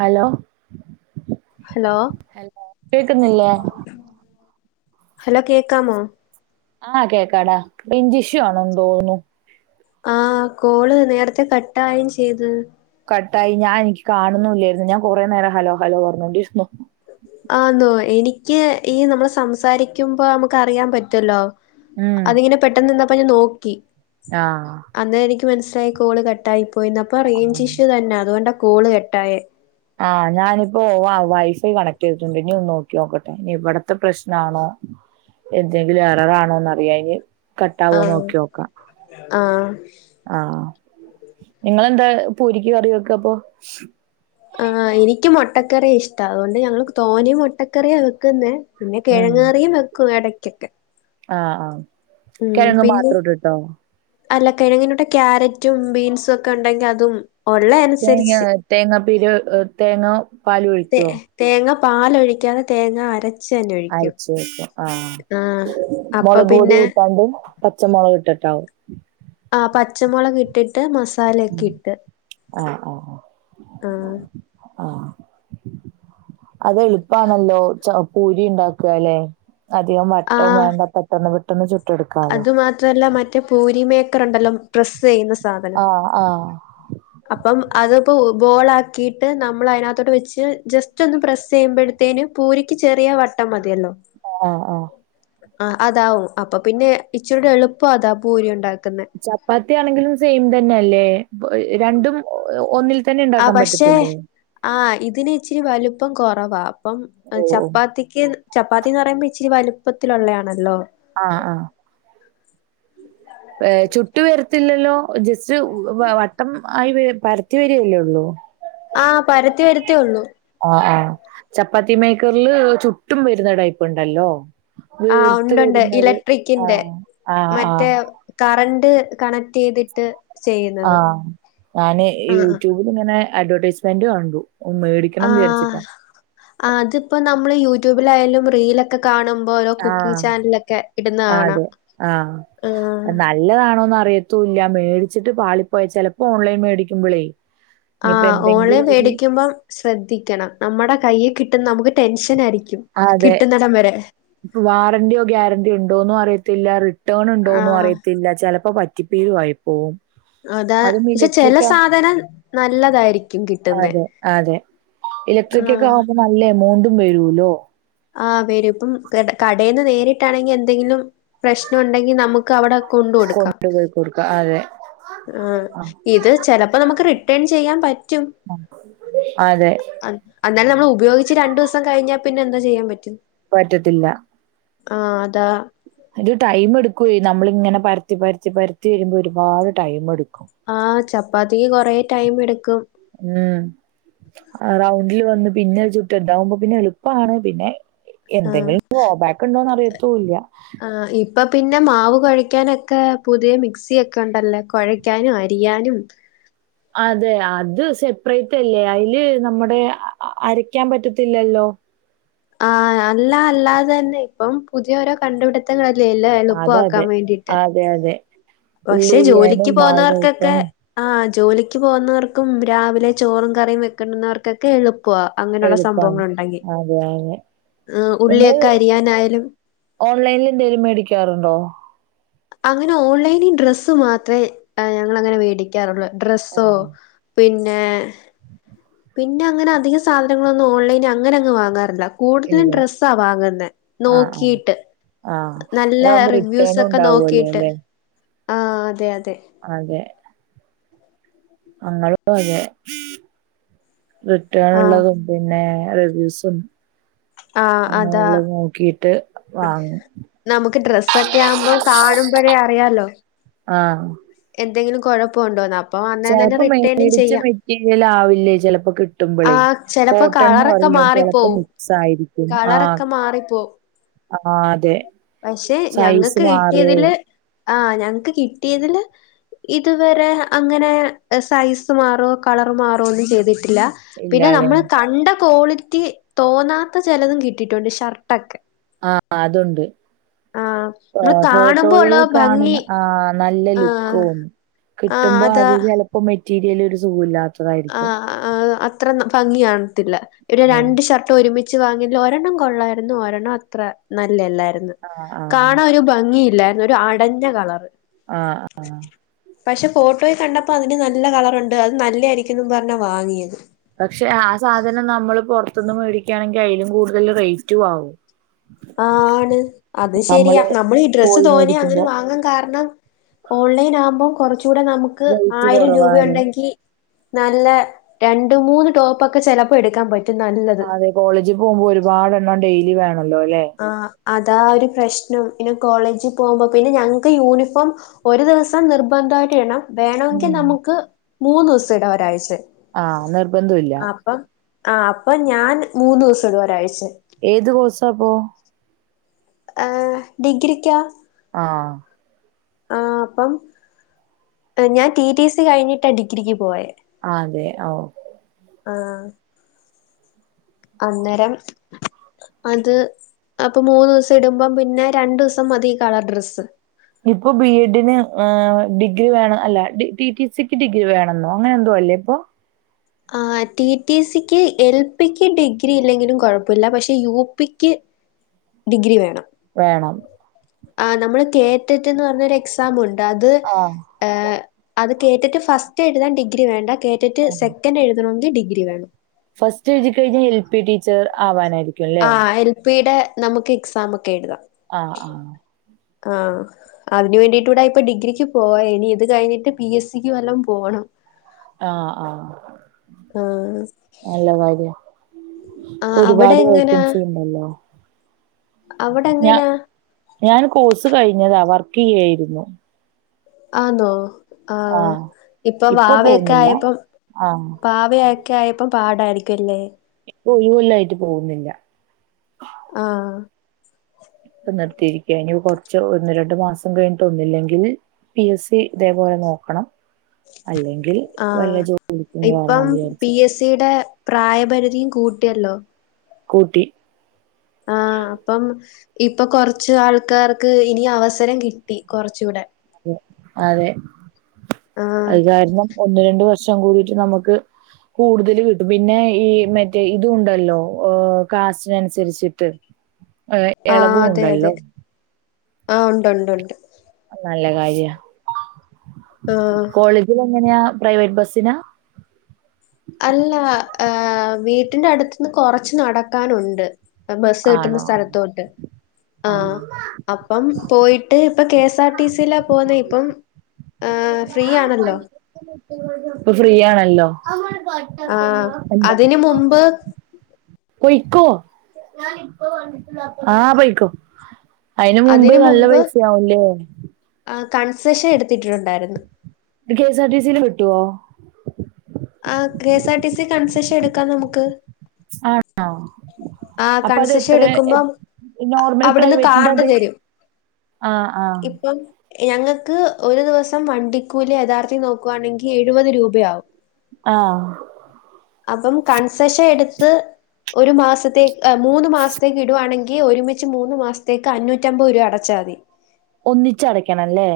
Hello hello hello കേക്കുന്നില്ലേ hello കേക്കാമോ ആഹ് കേക്കാടാ റേഞ്ചിഷു ആണന്ന് തോന്നുന്നു ആ കോള് നേരത്തെ കട്ടായും ചെയ്ത് കട്ടായി ഞാൻ എനിക്ക് കാണുന്നുല്ലായിന്നു ഞാൻ കുറേ നേരം ഹലോ ഹലോ പറഞ്ഞോണ്ടിരുന്നു ആന്നോ എനിക്ക് ഈ നമ്മള് സംസാരിക്കുമ്പോ നമുക്ക് അറിയാൻ പറ്റല്ലോ ഉം അതിങ്ങനെ പെട്ടെന്ന് നിന്നപ്പൊ ഞാൻ നോക്കി ആഹ് അന്ന് എനിക്ക് മനസ്സിലായി കോള് കട്ടായി പോയിന്ന് അപ്പൊ റേഞ്ച് ഇഷ്യൂ തന്നെ അതുകൊണ്ടാ കോള് കട്ടായെ ആായേ ആഹ് ഞാനിപ്പോ വൈഫൈ കണക്ട് ചെയ്തിട്ടുണ്ട് ഇനി ഒന്ന് നോക്കി നോക്കട്ടെ ഇനി ഇവിടത്തെ പ്രശ്നാണോ എന്തെങ്കിലും എററാണോന്ന് അറിയാന് കട്ടാവോന്ന് ആഹ് നോക്കി നോക്കാം ആഹ് ആഹ് നിങ്ങെന്താ പൂരിക്ക് കറി വെക്ക അപ്പൊ ആ എനിക്ക് മുട്ടക്കറി ഇഷ്ടം അതുകൊണ്ട് ഞങ്ങൾ തോന്നേ മുട്ടക്കറിയാ വെക്കുന്നേ പിന്നെ ഉം കിഴങ്ങ് കറിയും വെക്കും ഇടയ്ക്ക് ആഹ് ഉം കിഴങ്ങ് പിന്നെ മാത്രം ഇട്ടിട്ടോ അല്ല കിഴങ്ങിൻ്റെകൂടെ ക്യാരറ്റും ബീൻസും ഒക്കെ ഉണ്ടെങ്കി അതും ഉള്ള തേങ്ങ അനുസരിച്ച് തേങ്ങാ പീരു തേങ്ങ പാല് തേ ഒഴിക്കൊ തേങ്ങ പാലൊഴിക്കാതെ തേങ്ങ അര അരച്ചു ഒഴിക്കുംആ ആഹ് അപ്പൊ മുളക് പൊടി പിന്നെ കൂട്ടാതെ പച്ചമുളക് ഇട്ടിട്ടൊ ആഹ് പച്ചമുളക് ഇട്ടിട്ട് മസാല ഒക്കെ ഇട്ട് ആഹ് ആഹ് അത് എളുപ്പാണല്ലോ പൂരി ഉണ്ടാക്കല്ലേ അധികം വട്ടം ആഹ് വേണ്ട പെട്ടെന്ന് പെട്ടന്ന് ചുട്ട് എടുക്കാലോ അത് മാത്രല്ല മറ്റേ പൂരിമേക്കർ ഉണ്ടല്ലോ പ്രസ് ചെയ്യുന്ന സാധനം ആ ആ അപ്പം അതിപ്പോ ബോളാക്കിയിട്ട് നമ്മൾ അയിനകത്തോട്ട് വെച്ച് ജസ്റ്റ് ജസ്റ്റൊന്ന് പ്രസ് ചെയ്യുമ്പോഴത്തേനും പൂരിക്ക് ചെറിയ വട്ടം മതിയല്ലോ ആ ആ ആ അതാവും അപ്പൊ പിന്നെ ഇച്ചുടെ എളുപ്പം അതാ ഭൂരി ഉണ്ടാക്കുന്നെ ചപ്പാത്തിയാണെങ്കിലും സെയിം തന്നെ അല്ലേ രണ്ടും ഒന്നിൽ തന്നെ ആ ഉണ്ടാക്കാൻ പക്ഷേ പറ്റത്തില്ലേ ആ ഇതിന് ഇച്ചിരി വലുപ്പം കൊറവാ അപ്പം ഓ ഓ ചപ്പാത്തിക്ക് ചപ്പാത്തിന്ന് പറയുമ്പോ ഇച്ചിരി വലുപ്പത്തിലുള്ളയാണല്ലോ ആഹ് ആഹ് ചുട്ട് വരത്തില്ലല്ലോ ജസ്റ്റ് വട്ടം ആയി പരത്തി വരില്ലോള്ളൂ ആഹ് പരത്തി വരത്തേ ഉള്ളൂ ആഹ് ആഹ് ചപ്പാത്തി മേക്കറില് ചുട്ടും വരുന്ന ടൈപ്പ് ഉണ്ടല്ലോ ആഹ് വീർത്ത് ഉണ്ട്ണ്ട് വരുന്നത് ഇലക്ട്രിക്കിന്റെ ആഹ് ആഹ് ആഹ് മറ്റേ കറണ്ട് കണക്ട് ചെയ്തിട്ട് ചെയ്യുന്നത് ആഹ ഞാന് ആഹ് യൂട്യൂബ് അങ്ങെ അഡവെർൈസ്മെന്റ് കണ്ടു മേടിക്കണം വിചാരിച്ചിട്ടാ അത്തിപ്പോ നമ്മള് യൂട്യൂബിലായാലും റീലൊക്കെ കാണുമ്പോ ഓരോ കുക്കിംഗ് ആഹ് ചാനൽ ഒക്കെ ഇടുന്നതാണ് അതെ ആഹ് നല്ലതാണോന്ന് അറിയത്തൂ ഇല്ല മേടിച്ചിട്ട് പാളപ്പോ പോയ ചിലപ്പോ ഓൺലൈൻ മേടിക്കുമ്പോളേ ആഹ് ഓൺലൈൻ മേടിക്കുമ്പം ശ്രദ്ധിക്കണം നമ്മുടെ കൈയിൽ കിട്ടുന്ന നമുക്ക് ടെൻഷൻ ആയിരിക്കും അതെ ന്നടം വരെ വാറന്റിയോ ഗ്യാരണ്ടി ഇണ്ടോന്നും അറിയത്തില്ല റിട്ടേൺ ഉണ്ടോന്നും ആഹ് അറിയത്തില്ല ചിലപ്പോ പ റ്റിപ്പേരു ആയി പോവും അതാ അതും പക്ഷെ ചില ഇലക്ട്രിക്ക സാധനം നല്ലതായിരിക്കും കിട്ടുന്നെ അതെ ഇലക്ട്രിക്ക്ക്കെ ആഹ് ആവുമ്പോ നല്ല എമൗണ്ടും വരൂലോ ആഹ് വരും ഇപ്പം കടേന്ന് നേരിട്ടാണെങ്കി എന്തെങ്കിലും പ്രശ്നം ഉണ്ടെങ്കിൽ നമുക്ക് അവിടെ കൊണ്ട കൊടുക്കാം കൊണ്ടുപോയി കൊടുക്ക അതെ ആ ഇത് ചെലപ്പോ നമുക്ക് റിട്ടേൺ ചെയ്യാൻ പറ്റും അതെ അന്നാലും നമ്മൾ ഉപയോഗിച്ച് രണ്ടു ദിവസം കഴിഞ്ഞാ പിന്നെ എന്താ ചെയ്യാൻ പറ്റും പറ്റത്തില്ല ആ അതാ ടൈം എടുക്കും നമ്മളിങ്ങനെ പരത്തി പരത്തി പരത്തി വരുമ്പോ ഒരുപാട് ടൈം എടുക്കും ആഹ ചപ്പാത്തിക്ക് കൊറേ ടൈം എടുക്കും ഉം ആ റൗണ്ടിൽ വന്ന് പിന്നെ ചുട്ടുണ്ടാവുമ്പോ പിന്നെ എളുപ്പമാണ് പിന്നെ എന്തെങ്കിലും ആഹ് ഗോബാക്ക് ഉണ്ടോന്ന് അറിയത്തൂല്ല ആഹ് ഇപ്പൊ പിന്നെ മാവ് കൊഴയ്ക്കാനൊക്കെ പുതിയ മിക്സിയൊക്കെ ഉണ്ടല്ലോ കൊഴയ്ക്കാനും അരിയാനും അതെ അത് സെപ്പറേറ്റ് അല്ലേ അയില് നമ്മുടെ അരക്കാൻ പറ്റത്തില്ലല്ലോ ആ അല്ല അല്ലാതെ തന്നെ ഇപ്പം പുതിയോരോ കണ്ടുപിടി ത്തങ്ങളല്ലേ എല്ലാം അതതെ അതെ എളുപ്പമാക്കാൻ വേണ്ടീട്ട് അതെ അതെ ഉള്ളി പക്ഷെ ജോലിക്ക് അരിയാനും മാവ് പോന്നവർക്കൊക്കെ കഴിക്കാനും ആ ജോലിക്ക് പോകുന്നവർക്കും രാവിലെ ചോറും കറിയും വെക്കണ്ടുന്നവർക്കൊക്കെ എളുപ്പവാ അങ്ങനെയുള്ള എളുപ്പമാണ് സംഭവങ്ങൾ ഉണ്ടെങ്കിൽ അതെ അതെ ഏഹ നിങ്ങൾ ഉള്ളിയൊക്കെ അരിയാനായാലും ഓൺലൈനിൽ എന്തേലും മേടിക്കാറുണ്ടോ അങ്ങനെ ഓൺലൈനിൽ ഡ്രസ്സ് മാത്രേ ഏ ഞങ്ങളങ്ങനെ മേടിക്കാറുള്ളൂ ഡ്രസ്സോ ആഹ് പിന്നെ പിന്നെ അങ്ങനെ അധിക സാധനങ്ങളൊന്നും ഓൺലൈന് അങ്ങന അങ്ങ് വാങ്ങാറില്ല കൂടുതലും ഇല്ല ഡ്രെസ്സാ വാങ്ങുന്നേ ആഹ് ആഹ് നോക്കീട്ട് ആഹ് നല്ല അതാവുമ്പോ റിവ്യൂസ് റിട്ടേണും ഒക്കെ ഉണ്ടാവുമല്ലോ നോക്കീട്ട് അല്ലെ ആ അതെ അതെ അതെ ഞങ്ങളും അതെ റിട്ടേൺ ആ ഇള്ളതും പിന്നെ റിവ്യൂസും ആ അതാ അങ്ങനെയുള്ളത് നോക്കീട്ട് വാങ്ങും നമുക്ക് ഡ്രസ്സെക്കെ ആവുമ്പോ കാണുമ്പോഴേ അറിയാലോ ആഹ എന്തെങ്കിലും കൊഴപ്പണ്ടോന്ന് ചയലപ്പോ മേടിച്ച മെറ്റീരിയൽ ആവില്ലേ ചെലപ്പോ ആ കിട്ടുമ്പളേ കോ ചെലപ്പോ ട്ടൺന്ന് കളറൊക്കെ പറയും ചെലപ്പ മാറിപ്പോവും മിക്സ് ആയിരിക്കും ആ കളറൊക്കെ മാറിപ്പോവും ആ അതെ പക്ഷെ സൈസ് ഞങ്ങക്ക് മാറും കിട്ടിയതില് ആഹ ഞങ്ങക്ക് കിട്ടിയതില് ഇതുവരെ അങ്ങനെ സൈസ് മാറുവോ കളർ മാറുവോ ഒന്നും ചെയ്തിട്ടില്ല പിന്നെ ഇല്ലാലെ നമ്മള് കണ്ട ക്വാളിറ്റി തോന്നാത്ത ചെലതും കിട്ടീട്ടുണ്ട് ഷർട്ടൊക്കെ ആ അതുണ്ട് ആഹ് ആ നമ്മള് കാണുമ്പോ ഉള്ള ഫോട്ടോയിൽ കാണുന്ന ഭംഗി ആ നല്ല ആഹ് ലുക്കും ആഹ് കിട്ടുമ്പോ അതാ അത് ചെലപ്പോ മെറ്റീരിയല് ഒരു സുഖുല്ലാ ആ ആ അത്ര ഭംഗി കൺത്തില്ല പിന്നെ ഉം. രണ്ട് ഷർ ട്ടൊരുമിച്ച് വാങ്ങിയ്ല് ഒരെണ്ണം കൊള്ളായിരുന്നു ഒരെണ്ണം അത്ര നല്ലെല്ലായിരുന്നു ആഹ് ആഹ് കാണാരു ഭംഗിയില്ലായിരുന്നു. ഒരു അടഞ്ഞ കളറ്. ആഹ് പക്ഷേ ഫോട്ടോയ് കണ്ടപ്പോ അതിന് നല്ല കളറ്ണ്ട്. അത് നല്ലായിരിക്കും. തിം പറഞ്ഞാ വാങ്ങിയത്. പക്ഷേ ആ സാധനം നമ്മള് പെർത്ത്ന്ന് മേടിക്കാണെങ്കി അയിലും കൂടുതൽ റെയ്റ്റുആവും. ആണ് അത് ശെരിയാ നമ്മള് നമ്മളീ ഡ്രസ്സ് പോയി തോനെയാ അങ്ങനെ മേടിക്കുമ്പോ വാങ്ങാൻ കാരണം ഓൺലൈൻ ആവുമ്പം കെർച്ചൂടെ നമുക്ക് റേറ്റ് ആയിരം കൊറവാണ് രൂപണ്ടെങ്കി നല്ല രണ്ട് മൂന്ന് ടോപ്പൊക്കെ ചെലപ്പോ എടുക്കാൻ പറ്റും നല്ലത്. കോളേജീപോകുമ്പോ ഒരുപാടെണ്ണം ഡെയ്ലി വേണല്ലോല്ലെ. ആഹ് അതാ ഒരു പ്രശ്നം പിന്നെ കോളേജീ പോകുമ്പോ പിന്നെ ഞങ്ങക്ക് യൂണിഫോം. ഒരു ദിവസം നിർബന്ധായിട്ട്ടെണം വേണെങ്കിൽ ഉം. നമുക്ക് മൂന്നൂസം ഇടാ ഒരാഴ്ചേൽ ആഹ് നിർബന്ധോല്ല. ആഹ് അപ്പ ഞാൻ മൂന്നൂസടും ഒരാഴ്ച. ഏത് കേഴ്സാപൊ ഏ ഡിഗ്രിക്കാ. ആഹ്. ആഹ് പ്പം ഞാൻ ടി ടി സി കഴിഞ്ഞിട്ടാ ഡിഗ്രിക്ക് പോയെ ആതെ ഓഹ് ആഹ് അന്നേരം. അത് അപ്പൊ മൂന്നൂസടുമ്പം പിന്നെ രണ്ടൂസം മതീ കളർ ഡ്രസ്സ്. ഇപ്പേ ബി എ ഡിന് ഏ ഡിഗ്രി വേണം അല്ല ടി ടി സിക്ക് ഡിഗ്രി വേണെന്നോ അങ്ങനെ എന്തോ അല്ലെപ്പൊ. ആഹ് ടി ടി സിക്ക് എൽ പിക്ക് ഡിഗ്രി ഇല്ലെങ്കിലും കെഴപ്പല്ല പക്ഷേ യു പിക്ക് ഡിഗ്രി വേണം. വേണം. ആഹ് നമ്മള് കേതെറ്റ്ന്ന് പറഞ്ഞെരു എക്സാമ്ണ്ട് അത്. ആഹ് ഏ അത് കേട്ടിട്ട് ഫസ്റ്റെഴുതാൻ ഡിഗ്രി വേണ്ട കേ തെറ്റ് ആഹ് സെക്കെൻ്റ് എഴുതണെങ്കി ഡിഗ്രി വേണം. ഫസ്റ്റ് എഴുതികഴിഞ്ഞാൽ എൽ പി ടീച്ചർ ആവാനായിരിക്കും. അല്ലേ ആഹ് എൽ പി ടെ നമുക്ക് എക്സാമെക്കെ എഴുതാ ആഹ് ആഹ്. ആഹ് അതിനു വേണ്ടിയിട്ടൂടായിപ്പ ഡിഗ്രിക്ക് പോയേനിത് കഴിഞ്ഞിട്ട് പി എസ് സി ക്ക് വല്ലേം പോണം. ആഹ് ആഹ് ആഹ് നല്ല കാര്യാ ആഹ് അവിടെ ഒരുപാട് എങ്ങനാ വേക്കൻസി ണ്ടല്ലോ അവിടെ ഞാ എങ്ങനാ ഞാൻ കോഴ്സ് കഴിഞ്ഞതാ വർക്ക് ചെയ്യായിരുന്നു. ആന്നോ ആഹ് ഇപ്പൊ വാവയൊക്കെ ആയപ്പേ ആഹ് പാവയായി ക്കയായപ്പെ പാടായിരിക്കുല്ലേ ഒരുകൊല്ലായിട്ട് പോവുന്നില്ല. ആഹ് പ്പ നിർത്തിയിരിക്കാ ഇനി കെർച്ച് ഒന്ന് രണ്ടു മാസം കഴിഞ്ഞിട്ട് ഒന്നില്ലെങ്കിൽ. പി. എസ്. സി ഇതേപോലെ നോക്കണം അല്ലെങ്കിൽ വല്ല ആഹ് ജോലിക്കും കേറണം ഇപ്പം വിചാരിച്ച് പി എസ് സി യുടെ പ്രായപരിധിയും കൂട്ടൃല്ലോ. കൂട്ടി. ആഹ് അപ്പം ഇപ്പൊ കൊറച്ച് ആൾക്കാർക്ക് ഇനി അവസരം കിട്ടി കൊറച്ചുകൂടെ അതെ ആഹ് അത് കാരണം ഒന്ന് രണ്ട് വർഷം കൂടീട്ട് നമുക്ക് കൂടുതൽ കിട്ടും പിന്നെ ഈ മറ്റേ ഇതുണ്ടല്ലോ കാസ്റ്റിനനുസരിച്ചിട്ട് ഏ ആഹ് അതെ അതെ ആഹ് ഉണ്ട് ഉണ്ട്ണ്ട് നല്ല കാര്യാ ആഹ് കോളേജിൽ എങ്ങനെയാ പ്രൈവറ്റ് ബസ്സിനാ അല്ല വീട്ടിന്റെ അടുത്ത് നിന്ന് കൊറച്ച് നടക്കാനുണ്ട് ബസ്സ് കിട്ടുന്ന ആണോ സ്ഥലത്തോട്ട് ആ ആഹ് അപ്പം പോയിട്ട് ഇപ്പ കെ എസ് ആർ ടി സിയിലാ പോവുന്ന് ഇപ്പം ഏഫ്രീ ആണല്ലോ ഇപ്പ ഫ്രീ ആണല്ലോ ആഹ് അതിന് മുമ്പ് പോയ്ക്കോ ആ പോയ്ക്കോ അയിന് മുമ്പ് നല്ല പൈസയാവുല്ലേ ആ കൺസെഷൻ എടുത്തിട്ടുണ്ടായിരുന്നു കെഎസ് ആർ ടി സി യിൽ കിട്ടുവോ ആ K S R T C concession എടുക്കാം നമുക്ക് ആണോ ആഹ് അപ്പൊ അത് കൺസെഷൻ എത്രേ എടുക്കുമ്പം അ- നോർമൽ അവിടുന്ന് പ്രൈവറ്റിന്റെ കാർഡ് അതേ തരും. ആ ആ ഞങ്ങൾക്ക് ഒരു ദിവസം വണ്ടിക്കൂലി യഥാർത്ഥം നോക്കുവാണെങ്കിൽ എഴുപത് രൂപയാവും ആ അപ്പം കൺസെഷൻ എടുത്ത് ഒരു മാസ ത്തേ മൂന്ന് മാസത്തേക്ക് ഇടുവാണെങ്കിൽ ഒരുമിച്ച് മൂന്ന് മാസത്തേക്ക് അഞ്ഞൂറ്റമ്പത് രൂപ അടച്ചാൽ മതി ഒന്നിച്ചടക്കണം ല്ലേ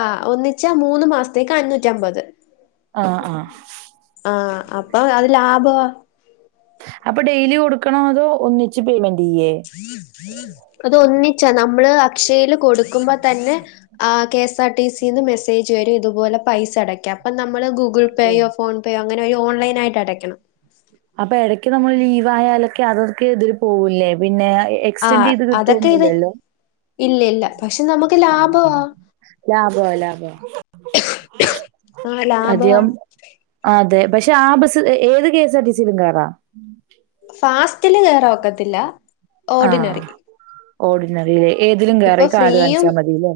ആ ഒന്നിച്ചാ മൂന്ന് മാസത്തേക്ക് അഞ്ഞൂറ്റമ്പത് ആ ആ ആ അപ്പൊ അത് ലാഭാ അപ്പൊ ഡെയിലി കൊടുക്കണോ അതോ ഒന്നിച്ച് പേയ്മെന്റ് യ്യേ അത് ഒന്നിച്ചാ നമ്മള് അക്ഷയില് കൊടുക്കുമ്പോ തന്നെ ആ കെഎസ്ആർ ടി സി നിന്ന് മെസ്സേജ് വരും ഇതുപോലെ പൈസ അടക്കാൻ അപ്പ നമ്മള് ഗൂഗിൾപേയോ ഫോൺ പേയോ അങ്ങനെ ഓൺലൈനായിട്ട് അടയ്ക്കണം അപ്പൊ ഇടയ്ക്ക് നമ്മൾ ലീവ് ആയാലൊക്കെ അതൊക്കെ ഇതില് പോവൂല്ലേ പിന്നെ എക്സൻ്റ് ആഹ് ചെയ്ത് അതൊക്കെ ഇത് കിട്ടോന്നില്ലല്ലോ ഇല്ല ഇല്ല പക്ഷെ നമുക്ക് ആ ആ ലാഭവാ ലാഭാ ലാഭാ ആ ലാഭവാ ആ അതെ പക്ഷെ ആ ബസ് ഏത് കെ എസ് ആർ ടി സും കേയറാ ഫാസ്റ്റില് കേറാൻ ഒക്കത്തില്ല ആ ഓർഡിനറി ഓർഡിനറിയിലേ ഏതിലും കയറാ ഈ കാഡ് കാണിച്ചാൽ മതില്ലേ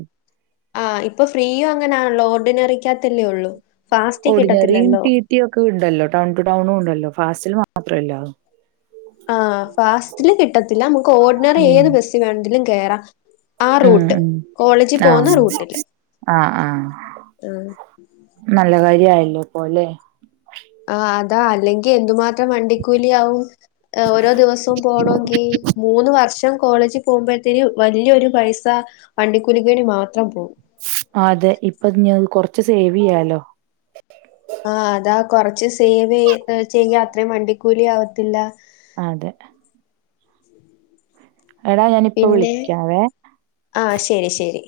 ആ ഇപ്പൊ ഫ്രീ അങ്ങനെയാണല്ലോ ഓർഡിനറിക്കകത്തല്ലേ ഉള്ളൂ ഫാസ്റ്റ് കിട്ടത്തില്ലല്ലോ സിറ്റിയൊക്കെ ഉണ്ടല്ലോ ടൗൺ ടു ടൗണും ഉണ്ടല്ലോ ഫാസ്റ്റിൽ മാത്രമില്ല ആ ഫാസ്റ്റില് കിട്ടത്തില്ല നമുക്ക് ഓർഡിനറി ഏത് ഉം ബസ്സിൽ വേണമെങ്കിലും കേറാം ആ ഉം റൂട്ട് ഉം കോളേജിൽ പോവുന്ന ആഹ് റൂട്ട്ല് ആഹ് ആഹ് ആ നല്ല കാര്യ ആയല്ലോ ഇപ്പോലെ ആ അതാ അല്ലെങ്കിൽ എന്തുമാത്രം വണ്ടിക്കൂലി ആവും ഓരോ ദിവസവും പോണോങ്കിൽ മൂന്ന് വർഷം കോളേജ് പോകുമ്പോഴത്തേന് വലിയൊരു പൈസ വണ്ടിക്കുലിക്ക് വേണ്ടി മാത്രം പോവും അതെ ഇപ്പ കൊറച്ച് സേവ് യ്യാലോ ആ അതാ കൊറച്ച് സേവ് ചെയ്ത് ചെയ്യാ അത്രയും വണ്ടിക്കൂലി ആവത്തില്ല അതെ എടാ ഞാനിപ്പ വിളിക്കാവെ ആ ശരി ശരി